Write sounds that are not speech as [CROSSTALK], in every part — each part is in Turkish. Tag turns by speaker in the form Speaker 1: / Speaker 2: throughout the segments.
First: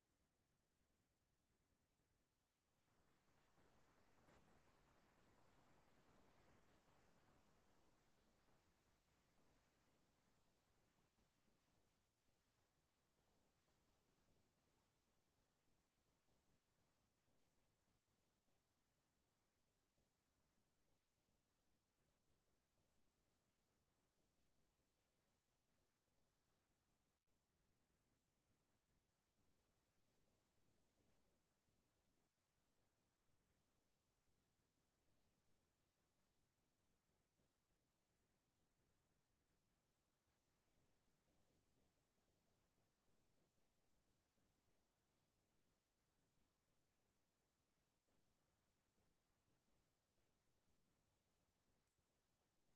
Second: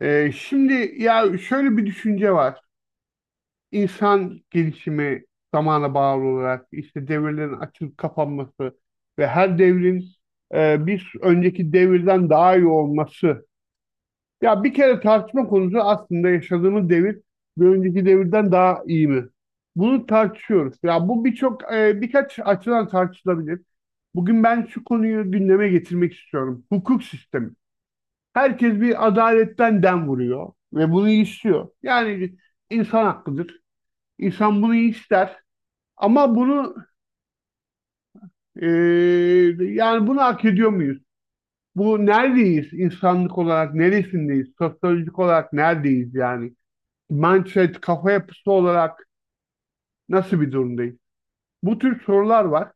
Speaker 1: Şimdi ya şöyle bir düşünce var. İnsan gelişimi zamana bağlı olarak işte devirlerin açılıp kapanması ve her devrin bir önceki devirden daha iyi olması. Ya bir kere tartışma konusu aslında yaşadığımız devir bir önceki devirden daha iyi mi? Bunu tartışıyoruz. Ya bu birçok birkaç açıdan tartışılabilir. Bugün ben şu konuyu gündeme getirmek istiyorum. Hukuk sistemi. Herkes bir adaletten dem vuruyor ve bunu istiyor. Yani insan hakkıdır. İnsan bunu ister. Ama bunu e, yani bunu hak ediyor muyuz? Bu neredeyiz? İnsanlık olarak neresindeyiz? Sosyolojik olarak neredeyiz yani? Mindset, kafa yapısı olarak nasıl bir durumdayız? Bu tür sorular var.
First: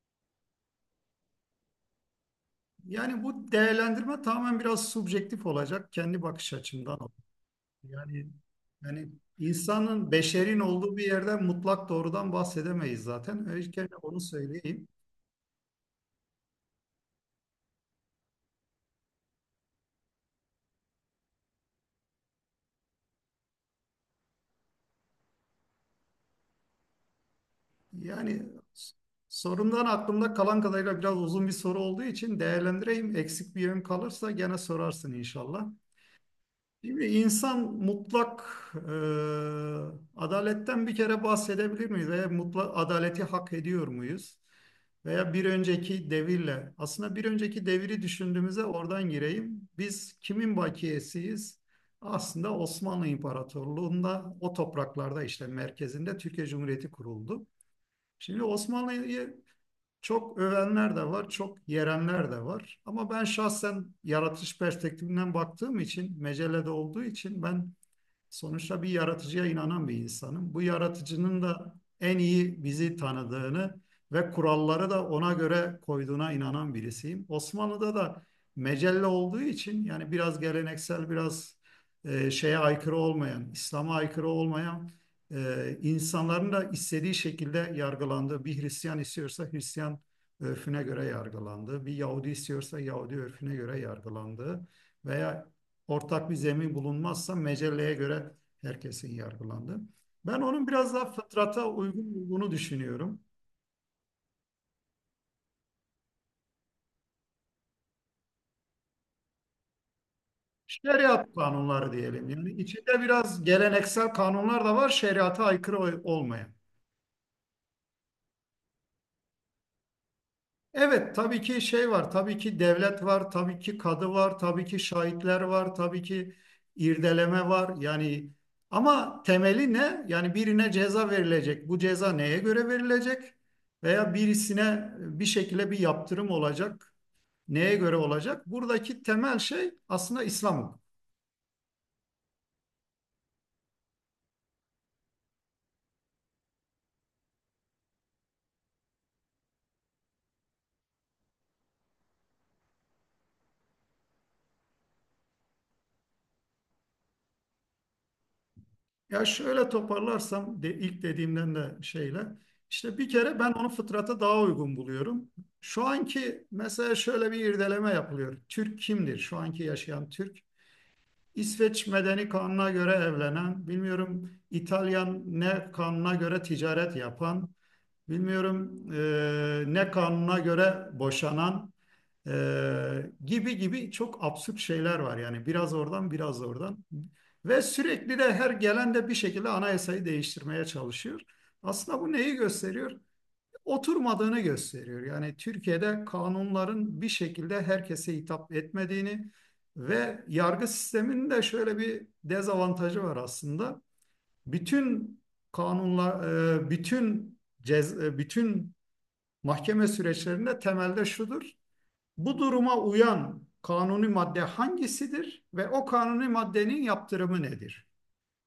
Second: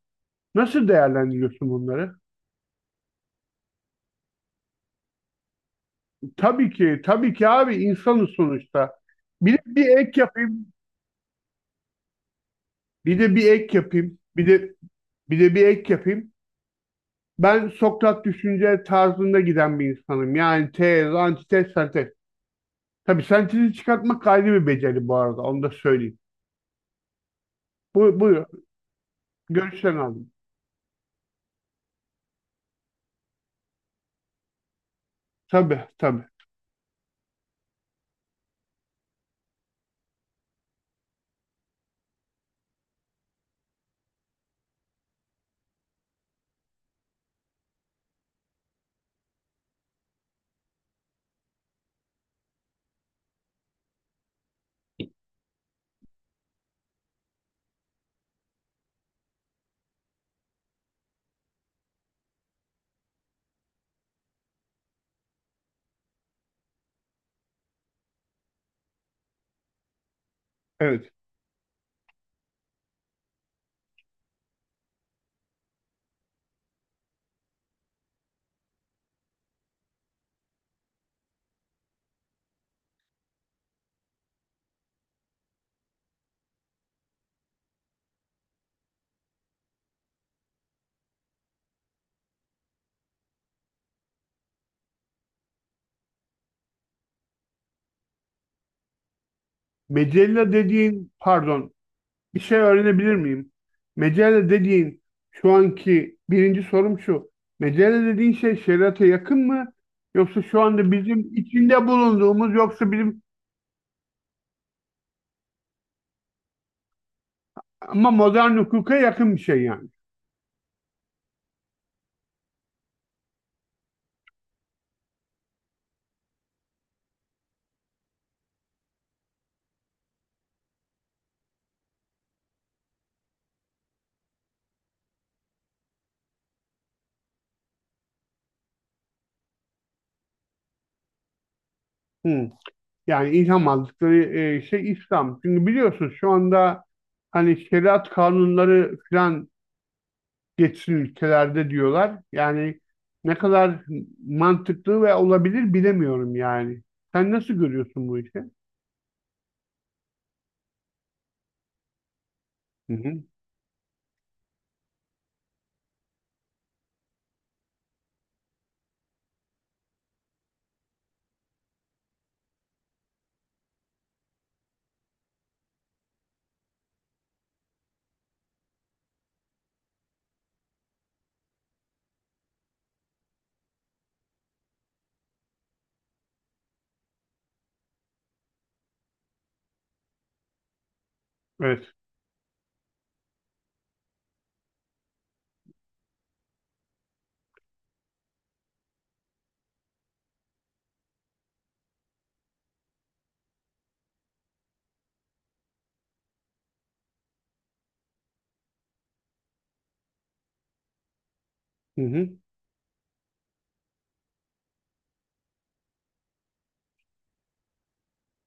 Speaker 1: Nasıl değerlendiriyorsun bunları?
Speaker 2: Yani bu değerlendirme tamamen biraz subjektif olacak. Kendi bakış
Speaker 1: Tabii
Speaker 2: açımdan
Speaker 1: ki,
Speaker 2: olacak.
Speaker 1: tabii ki abi
Speaker 2: Yani
Speaker 1: insanız sonuçta.
Speaker 2: yani
Speaker 1: Bir de bir
Speaker 2: insanın,
Speaker 1: ek
Speaker 2: beşerin
Speaker 1: yapayım.
Speaker 2: olduğu bir yerden mutlak doğrudan bahsedemeyiz
Speaker 1: Bir de bir
Speaker 2: zaten.
Speaker 1: ek
Speaker 2: Öncelikle
Speaker 1: yapayım.
Speaker 2: onu
Speaker 1: Bir de
Speaker 2: söyleyeyim.
Speaker 1: bir de bir ek yapayım. Ben Sokrat düşünce tarzında giden bir insanım. Yani tez, antitez, sentez. Tabii sentezi çıkartmak ayrı bir beceri bu arada. Onu da söyleyeyim. Bu,
Speaker 2: Yani
Speaker 1: buyur.
Speaker 2: s- sorumdan
Speaker 1: Görüşlerini aldım.
Speaker 2: aklımda kalan kadarıyla biraz uzun bir soru olduğu için değerlendireyim. Eksik bir yön kalırsa gene sorarsın inşallah.
Speaker 1: Tabii, tabii.
Speaker 2: Şimdi insan mutlak e, adaletten bir kere bahsedebilir miyiz? Veya mutlak adaleti hak ediyor muyuz? Veya bir önceki devirle, aslında bir önceki deviri düşündüğümüzde oradan gireyim. Biz kimin bakiyesiyiz? Aslında Osmanlı İmparatorluğu'nda o topraklarda işte merkezinde Türkiye Cumhuriyeti kuruldu. Şimdi Osmanlı'yı çok övenler de var, çok yerenler de var. Ama ben şahsen yaratış perspektifinden baktığım için, mecelede olduğu için ben. Sonuçta bir yaratıcıya inanan bir insanım. Bu
Speaker 1: Evet.
Speaker 2: yaratıcının da en iyi bizi tanıdığını ve kuralları da ona göre koyduğuna inanan birisiyim. Osmanlı'da da mecelle olduğu için yani biraz geleneksel, biraz şeye aykırı olmayan, İslam'a aykırı olmayan insanların da istediği şekilde yargılandığı, bir Hristiyan istiyorsa Hristiyan örfüne göre yargılandığı, bir Yahudi istiyorsa Yahudi örfüne göre yargılandığı veya ortak bir zemin bulunmazsa mecelleye göre herkesin yargılandığı. Ben
Speaker 1: Mecella
Speaker 2: onun biraz daha
Speaker 1: dediğin,
Speaker 2: fıtrata
Speaker 1: pardon,
Speaker 2: uygun
Speaker 1: bir
Speaker 2: olduğunu
Speaker 1: şey öğrenebilir
Speaker 2: düşünüyorum.
Speaker 1: miyim? Mecella dediğin şu anki birinci sorum şu. Mecella dediğin şey şeriata yakın mı? Yoksa şu anda
Speaker 2: Şeriat
Speaker 1: bizim içinde
Speaker 2: kanunları diyelim. Yani
Speaker 1: bulunduğumuz, yoksa
Speaker 2: içinde
Speaker 1: bizim
Speaker 2: biraz geleneksel kanunlar da var, şeriata aykırı olmayan.
Speaker 1: ama modern hukuka yakın bir şey yani.
Speaker 2: Evet, tabii ki şey var, tabii ki devlet var, tabii ki kadı var, tabii ki şahitler var, tabii ki irdeleme var. Yani ama temeli ne? Yani birine ceza verilecek. Bu ceza neye göre verilecek? Veya birisine bir şekilde bir yaptırım olacak. Neye göre olacak? Buradaki temel şey aslında İslam hukuku.
Speaker 1: Hı. Yani ilham aldıkları şey İslam. Çünkü biliyorsunuz şu anda hani şeriat kanunları falan geçsin ülkelerde diyorlar. Yani ne kadar mantıklı ve olabilir bilemiyorum yani. Sen nasıl görüyorsun bu işi?
Speaker 2: Ya şöyle toparlarsam de, ilk dediğimden de şeyle
Speaker 1: Hı
Speaker 2: işte bir
Speaker 1: hı.
Speaker 2: kere ben onu fıtrata daha uygun buluyorum. Şu anki mesela şöyle bir irdeleme yapılıyor. Türk kimdir? Şu anki yaşayan Türk. İsveç Medeni kanuna göre evlenen, bilmiyorum İtalyan ne kanuna göre ticaret yapan, bilmiyorum ne kanuna göre boşanan e, gibi gibi çok absürt şeyler var. Yani biraz oradan biraz oradan ve sürekli de her gelen de bir şekilde anayasayı değiştirmeye çalışıyor.
Speaker 1: Evet.
Speaker 2: Aslında bu neyi gösteriyor? Oturmadığını gösteriyor. Yani Türkiye'de kanunların bir şekilde herkese hitap etmediğini ve yargı sisteminin de şöyle bir dezavantajı var aslında. Bütün kanunlar, bütün mahkeme süreçlerinde temelde şudur.
Speaker 1: Hı hı.
Speaker 2: Bu duruma uyan kanuni madde hangisidir ve o kanuni maddenin yaptırımı nedir?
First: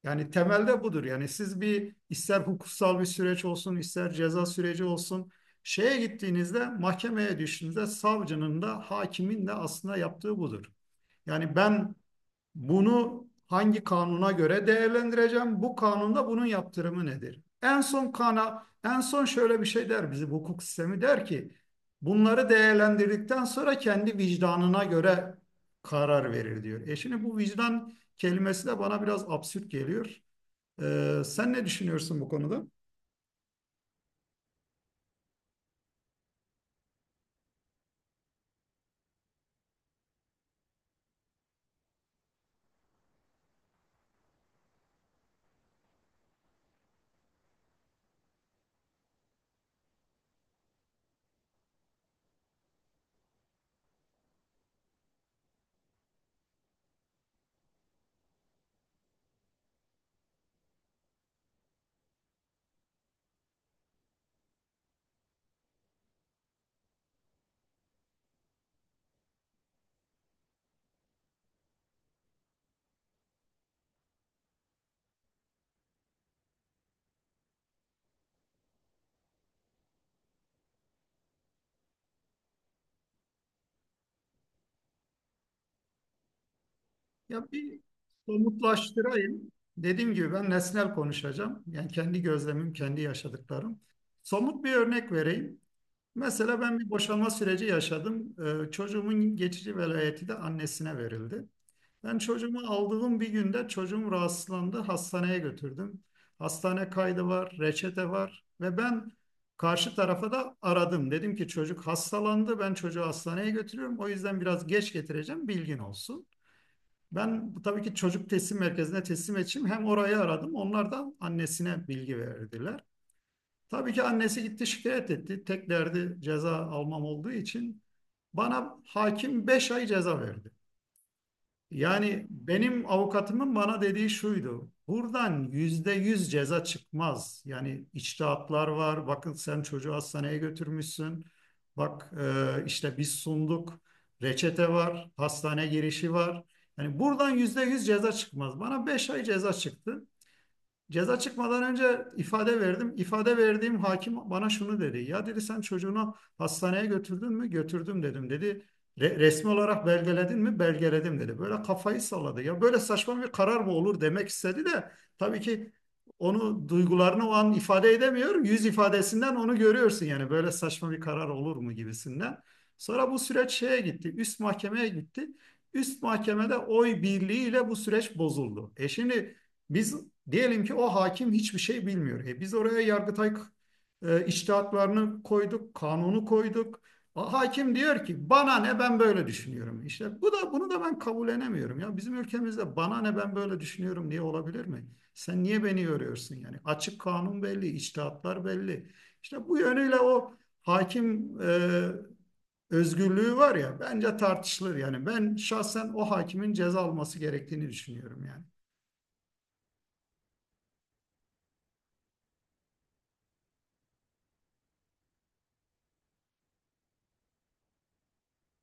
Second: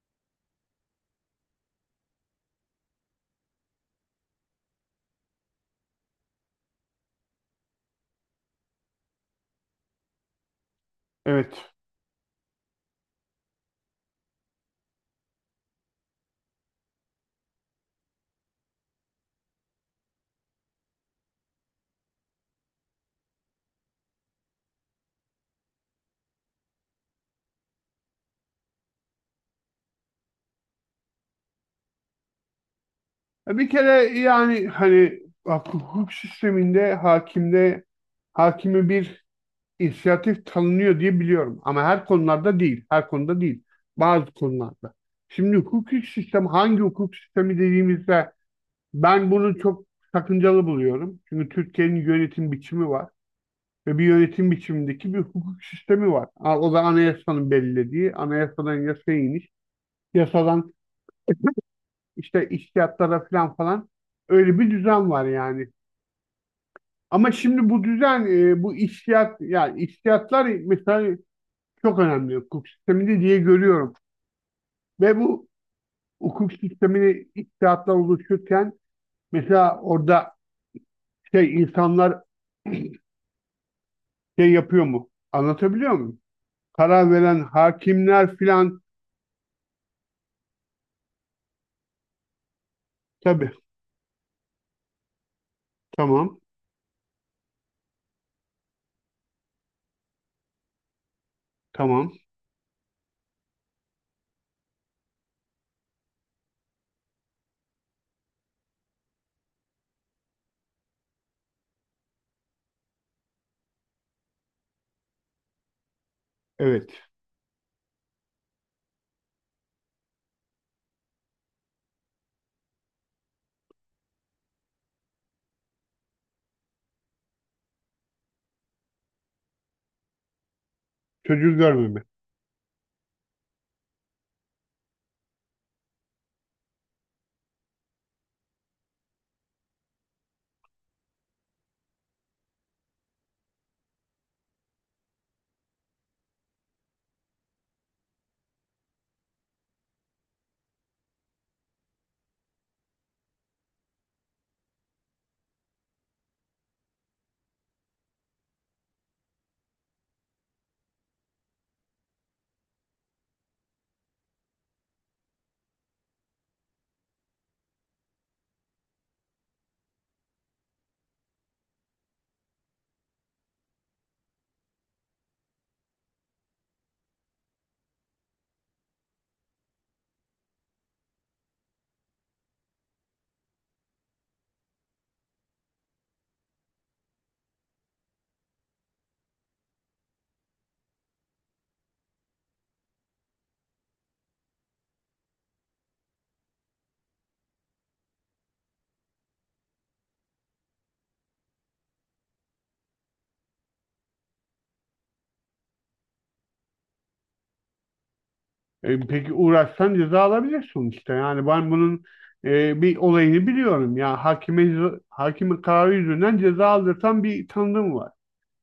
Speaker 2: Yani temelde budur. Yani siz bir ister hukuksal bir süreç olsun, ister ceza süreci olsun, şeye gittiğinizde, mahkemeye düştüğünüzde savcının da hakimin de aslında yaptığı budur. Yani
Speaker 1: Evet.
Speaker 2: ben bunu hangi kanuna göre değerlendireceğim? Bu kanunda bunun yaptırımı nedir? En son şöyle bir şey der bizim hukuk sistemi der ki, bunları değerlendirdikten sonra kendi vicdanına göre karar verir diyor. Şimdi bu vicdan kelimesi de bana biraz absürt geliyor. Sen ne düşünüyorsun bu konuda?
Speaker 1: Bir kere yani hani hukuk sisteminde hakimde hakimi bir inisiyatif tanınıyor diye biliyorum. Ama her konularda değil. Her konuda değil. Bazı konularda. Şimdi hukuki sistem hangi hukuk sistemi dediğimizde ben bunu çok sakıncalı buluyorum. Çünkü Türkiye'nin yönetim biçimi var. Ve bir yönetim biçimindeki bir hukuk sistemi var. O da anayasanın belirlediği, anayasadan yasaya iniş, yasadan [LAUGHS] işte içtihatlara falan falan, öyle bir düzen var yani. Ama şimdi bu düzen, bu içtihat, yani içtihatlar mesela çok önemli hukuk sisteminde diye görüyorum. Ve bu hukuk sistemini içtihatlar oluşurken mesela orada şey insanlar [CLEARS THROAT] şey yapıyor mu? Anlatabiliyor muyum? Karar veren
Speaker 2: Ya bir
Speaker 1: hakimler filan
Speaker 2: somutlaştırayım. Dediğim gibi ben nesnel konuşacağım. Yani kendi gözlemim, kendi
Speaker 1: tabii.
Speaker 2: yaşadıklarım. Somut bir örnek vereyim.
Speaker 1: Tamam.
Speaker 2: Mesela ben bir boşanma süreci yaşadım. Çocuğumun geçici velayeti de annesine verildi.
Speaker 1: Tamam.
Speaker 2: Ben çocuğumu aldığım bir günde çocuğum rahatsızlandı. Hastaneye götürdüm. Hastane kaydı var, reçete var ve ben karşı tarafa da aradım. Dedim ki çocuk hastalandı. Ben çocuğu hastaneye götürüyorum. O yüzden biraz geç getireceğim. Bilgin olsun.
Speaker 1: Evet.
Speaker 2: Ben tabii ki çocuk teslim merkezine teslim edeceğim. Hem orayı aradım. Onlar da annesine bilgi verdiler. Tabii ki annesi gitti şikayet etti. Tek derdi ceza almam olduğu için bana hakim 5 ay ceza verdi.
Speaker 1: Çocuğu görmeme.
Speaker 2: Yani benim avukatımın bana dediği şuydu. Buradan %100 ceza çıkmaz. Yani içtihatlar var. Bakın sen çocuğu hastaneye götürmüşsün. Bak işte biz sunduk. Reçete var. Hastane girişi var. Yani buradan %100 ceza çıkmaz. Bana 5 ay ceza çıktı. Ceza çıkmadan önce ifade verdim. İfade verdiğim hakim bana şunu dedi. Ya dedi sen çocuğunu hastaneye götürdün mü? Götürdüm dedim. Dedi Resmi olarak belgeledin mi? Belgeledim dedi. Böyle kafayı salladı. Ya böyle saçma bir karar mı olur demek istedi de tabii ki onu duygularını o an ifade edemiyor. Yüz ifadesinden onu görüyorsun yani böyle saçma bir karar olur mu gibisinden. Sonra bu süreç şeye gitti. Üst mahkemeye gitti. Üst mahkemede oy birliğiyle bu süreç bozuldu. Şimdi biz diyelim ki o hakim hiçbir şey bilmiyor. Biz oraya Yargıtay içtihatlarını koyduk, kanunu koyduk. O hakim diyor ki bana ne ben böyle düşünüyorum. İşte bu da bunu da ben kabullenemiyorum. Ya bizim ülkemizde bana ne ben böyle düşünüyorum diye olabilir mi? Sen niye beni yoruyorsun yani? Açık kanun belli, içtihatlar belli. İşte bu yönüyle o hakim özgürlüğü var ya bence tartışılır yani. Ben şahsen o hakimin ceza alması gerektiğini düşünüyorum yani.
Speaker 1: E, peki uğraşsan ceza alabilir sonuçta. Yani ben bunun bir olayını biliyorum. Ya hakime hakime kararı yüzünden ceza aldırtan bir tanıdığım var.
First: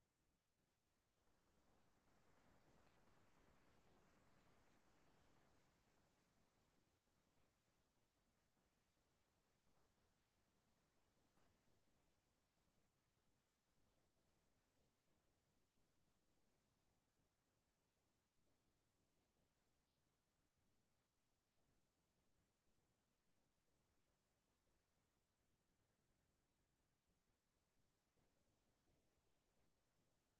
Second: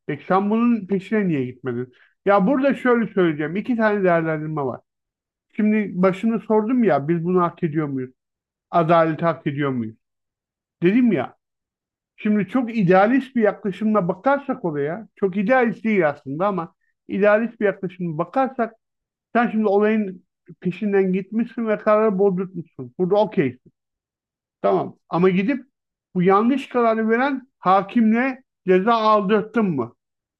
Speaker 1: Peki sen bunun peşine niye gitmedin? Ya burada şöyle söyleyeceğim. İki tane değerlendirme var. Şimdi başını sordum ya, biz bunu hak ediyor muyuz? Adaleti hak ediyor muyuz? Dedim ya. Şimdi çok idealist bir yaklaşımla bakarsak olaya, çok idealist değil aslında ama idealist bir yaklaşımla bakarsak sen şimdi olayın peşinden gitmişsin ve kararı bozdurtmuşsun. Burada okeysin. Tamam. Ama gidip bu yanlış kararı veren hakimle ceza aldırttın mı?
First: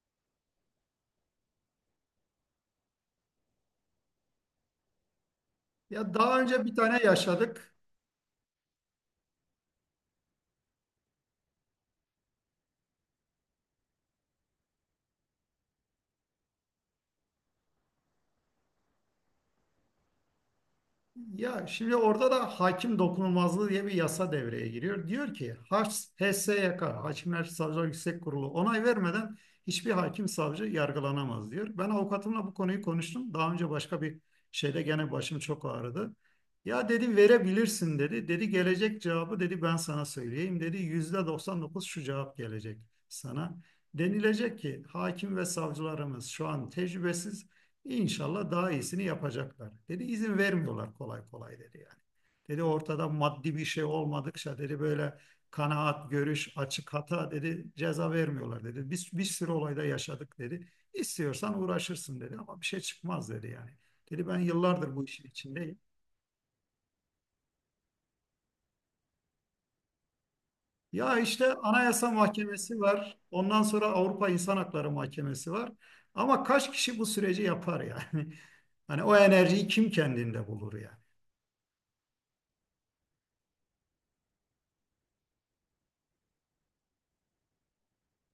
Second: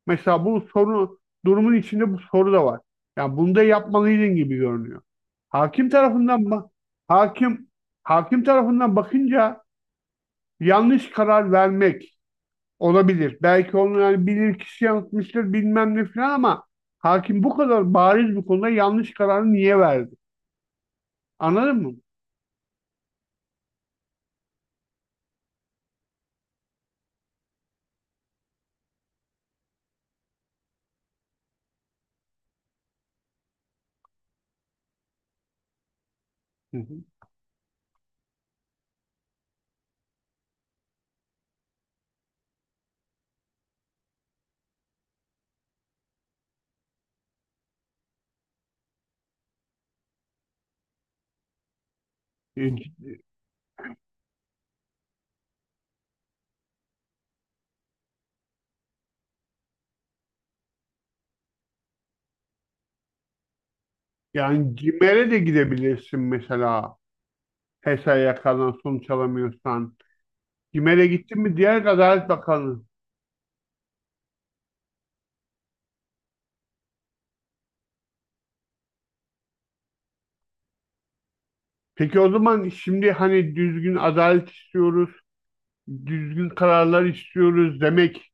Speaker 1: Mesela bu soru, durumun içinde bu soru da var. Yani bunu da yapmalıydın gibi görünüyor. Hakim
Speaker 2: Ya daha
Speaker 1: tarafından
Speaker 2: önce
Speaker 1: bak,
Speaker 2: bir tane
Speaker 1: hakim
Speaker 2: yaşadık.
Speaker 1: hakim tarafından bakınca yanlış karar vermek olabilir. Belki onu yani bilir kişi yanıltmıştır bilmem ne falan ama hakim bu kadar bariz bir konuda yanlış kararı niye verdi?
Speaker 2: Ya
Speaker 1: Anladın mı?
Speaker 2: şimdi orada da hakim dokunulmazlığı diye bir yasa devreye giriyor. Diyor ki HSYK, Hakimler Savcılar Yüksek Kurulu onay vermeden hiçbir hakim savcı yargılanamaz diyor. Ben avukatımla bu konuyu konuştum. Daha önce başka bir şeyde gene başım çok ağrıdı.
Speaker 1: Hı
Speaker 2: Ya
Speaker 1: hı.
Speaker 2: dedi verebilirsin dedi. Dedi gelecek cevabı dedi ben sana söyleyeyim dedi. %99 şu cevap gelecek sana. Denilecek ki hakim ve savcılarımız şu an tecrübesiz. İnşallah daha iyisini yapacaklar. Dedi izin vermiyorlar kolay kolay dedi yani.
Speaker 1: E,
Speaker 2: Dedi
Speaker 1: c-
Speaker 2: ortada maddi bir şey olmadıkça dedi böyle kanaat, görüş, açık hata dedi ceza vermiyorlar dedi. Biz bir sürü olayda yaşadık dedi. İstiyorsan uğraşırsın dedi ama bir şey çıkmaz dedi yani. Dedi ben
Speaker 1: Yani
Speaker 2: yıllardır bu işin
Speaker 1: CİMER'e de
Speaker 2: içindeyim.
Speaker 1: gidebilirsin mesela. HES'e yakalan sonuç alamıyorsan. CİMER'e
Speaker 2: Ya
Speaker 1: gittin
Speaker 2: işte
Speaker 1: mi diğer
Speaker 2: Anayasa
Speaker 1: Adalet Bakanı?
Speaker 2: Mahkemesi var. Ondan sonra Avrupa İnsan Hakları Mahkemesi var. Ama kaç kişi bu süreci yapar yani? [LAUGHS] Hani o enerjiyi kim kendinde bulur yani?
Speaker 1: Peki o zaman şimdi hani düzgün adalet istiyoruz, düzgün kararlar istiyoruz demek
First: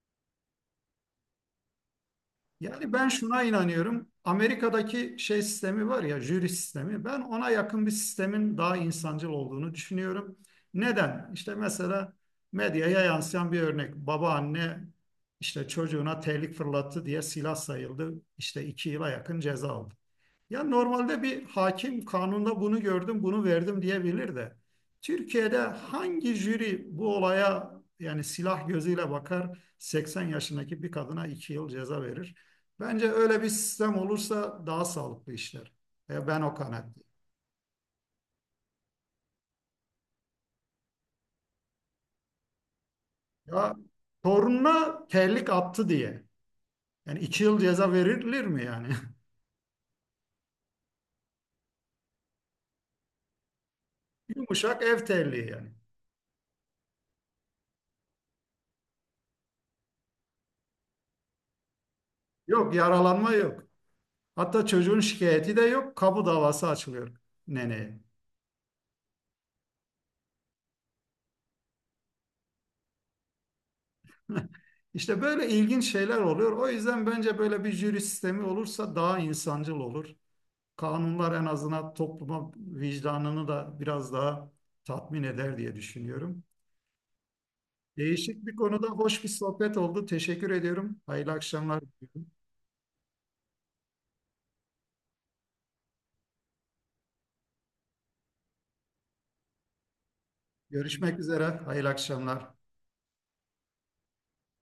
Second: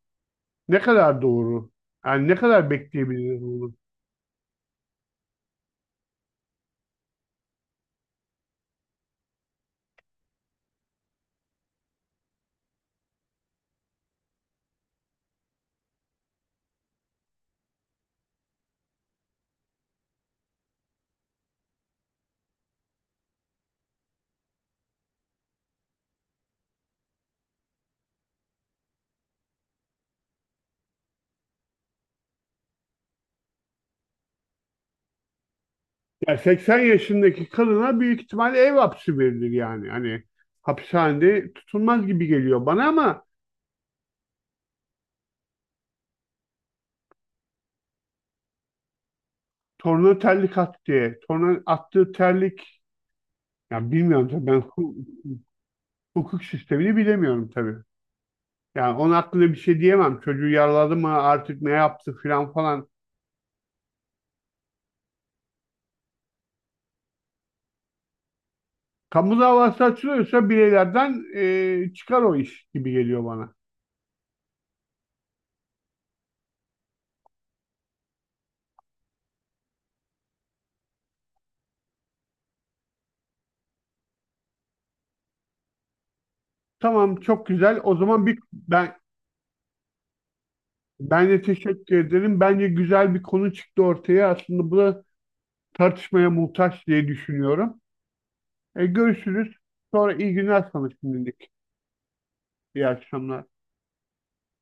Speaker 1: ne kadar doğru? Yani ne kadar
Speaker 2: Yani ben
Speaker 1: bekleyebiliriz
Speaker 2: şuna
Speaker 1: bunu?
Speaker 2: inanıyorum. Amerika'daki şey sistemi var ya, jüri sistemi. Ben ona yakın bir sistemin daha insancıl olduğunu düşünüyorum. Neden? İşte mesela medyaya yansıyan bir örnek. Babaanne işte çocuğuna terlik fırlattı diye silah sayıldı. İşte 2 yıla yakın ceza aldı. Ya normalde bir hakim kanunda bunu gördüm, bunu verdim diyebilir de. Türkiye'de hangi jüri bu olaya yani silah gözüyle bakar 80 yaşındaki bir kadına 2 yıl ceza verir? Bence öyle bir sistem olursa daha sağlıklı işler.
Speaker 1: Ya
Speaker 2: Ben o
Speaker 1: 80
Speaker 2: kanaatteyim.
Speaker 1: yaşındaki kadına büyük ihtimal ev hapsi verilir yani. Hani hapishanede tutulmaz gibi geliyor bana ama
Speaker 2: Ya torununa terlik attı diye. Yani 2 yıl ceza verilir mi yani?
Speaker 1: torna terlik attı diye. Torna attığı terlik, ya bilmiyorum
Speaker 2: [LAUGHS]
Speaker 1: tabii ben
Speaker 2: Yumuşak ev terliği yani.
Speaker 1: hukuk sistemini bilemiyorum tabii. Yani onun hakkında bir şey diyemem. Çocuğu yaraladı mı artık, ne yaptı filan
Speaker 2: Yok
Speaker 1: falan.
Speaker 2: yaralanma yok. Hatta çocuğun şikayeti de yok. Kamu davası açılıyor neneye.
Speaker 1: Kamu davası açılıyorsa bireylerden çıkar o iş gibi geliyor bana.
Speaker 2: [LAUGHS] İşte böyle ilginç şeyler oluyor. O yüzden bence böyle bir jüri sistemi olursa daha insancıl olur. Kanunlar en azından topluma vicdanını da biraz daha tatmin eder diye düşünüyorum.
Speaker 1: Tamam çok güzel. O zaman bir
Speaker 2: Değişik bir konuda
Speaker 1: ben,
Speaker 2: hoş bir sohbet oldu. Teşekkür ediyorum.
Speaker 1: ben
Speaker 2: Hayırlı
Speaker 1: de
Speaker 2: akşamlar
Speaker 1: teşekkür
Speaker 2: diliyorum.
Speaker 1: ederim. Bence güzel bir konu çıktı ortaya. Aslında bu da tartışmaya muhtaç diye düşünüyorum. Görüşürüz. Sonra iyi günler sana
Speaker 2: Görüşmek üzere.
Speaker 1: şimdilik.
Speaker 2: Hayırlı akşamlar.
Speaker 1: İyi akşamlar.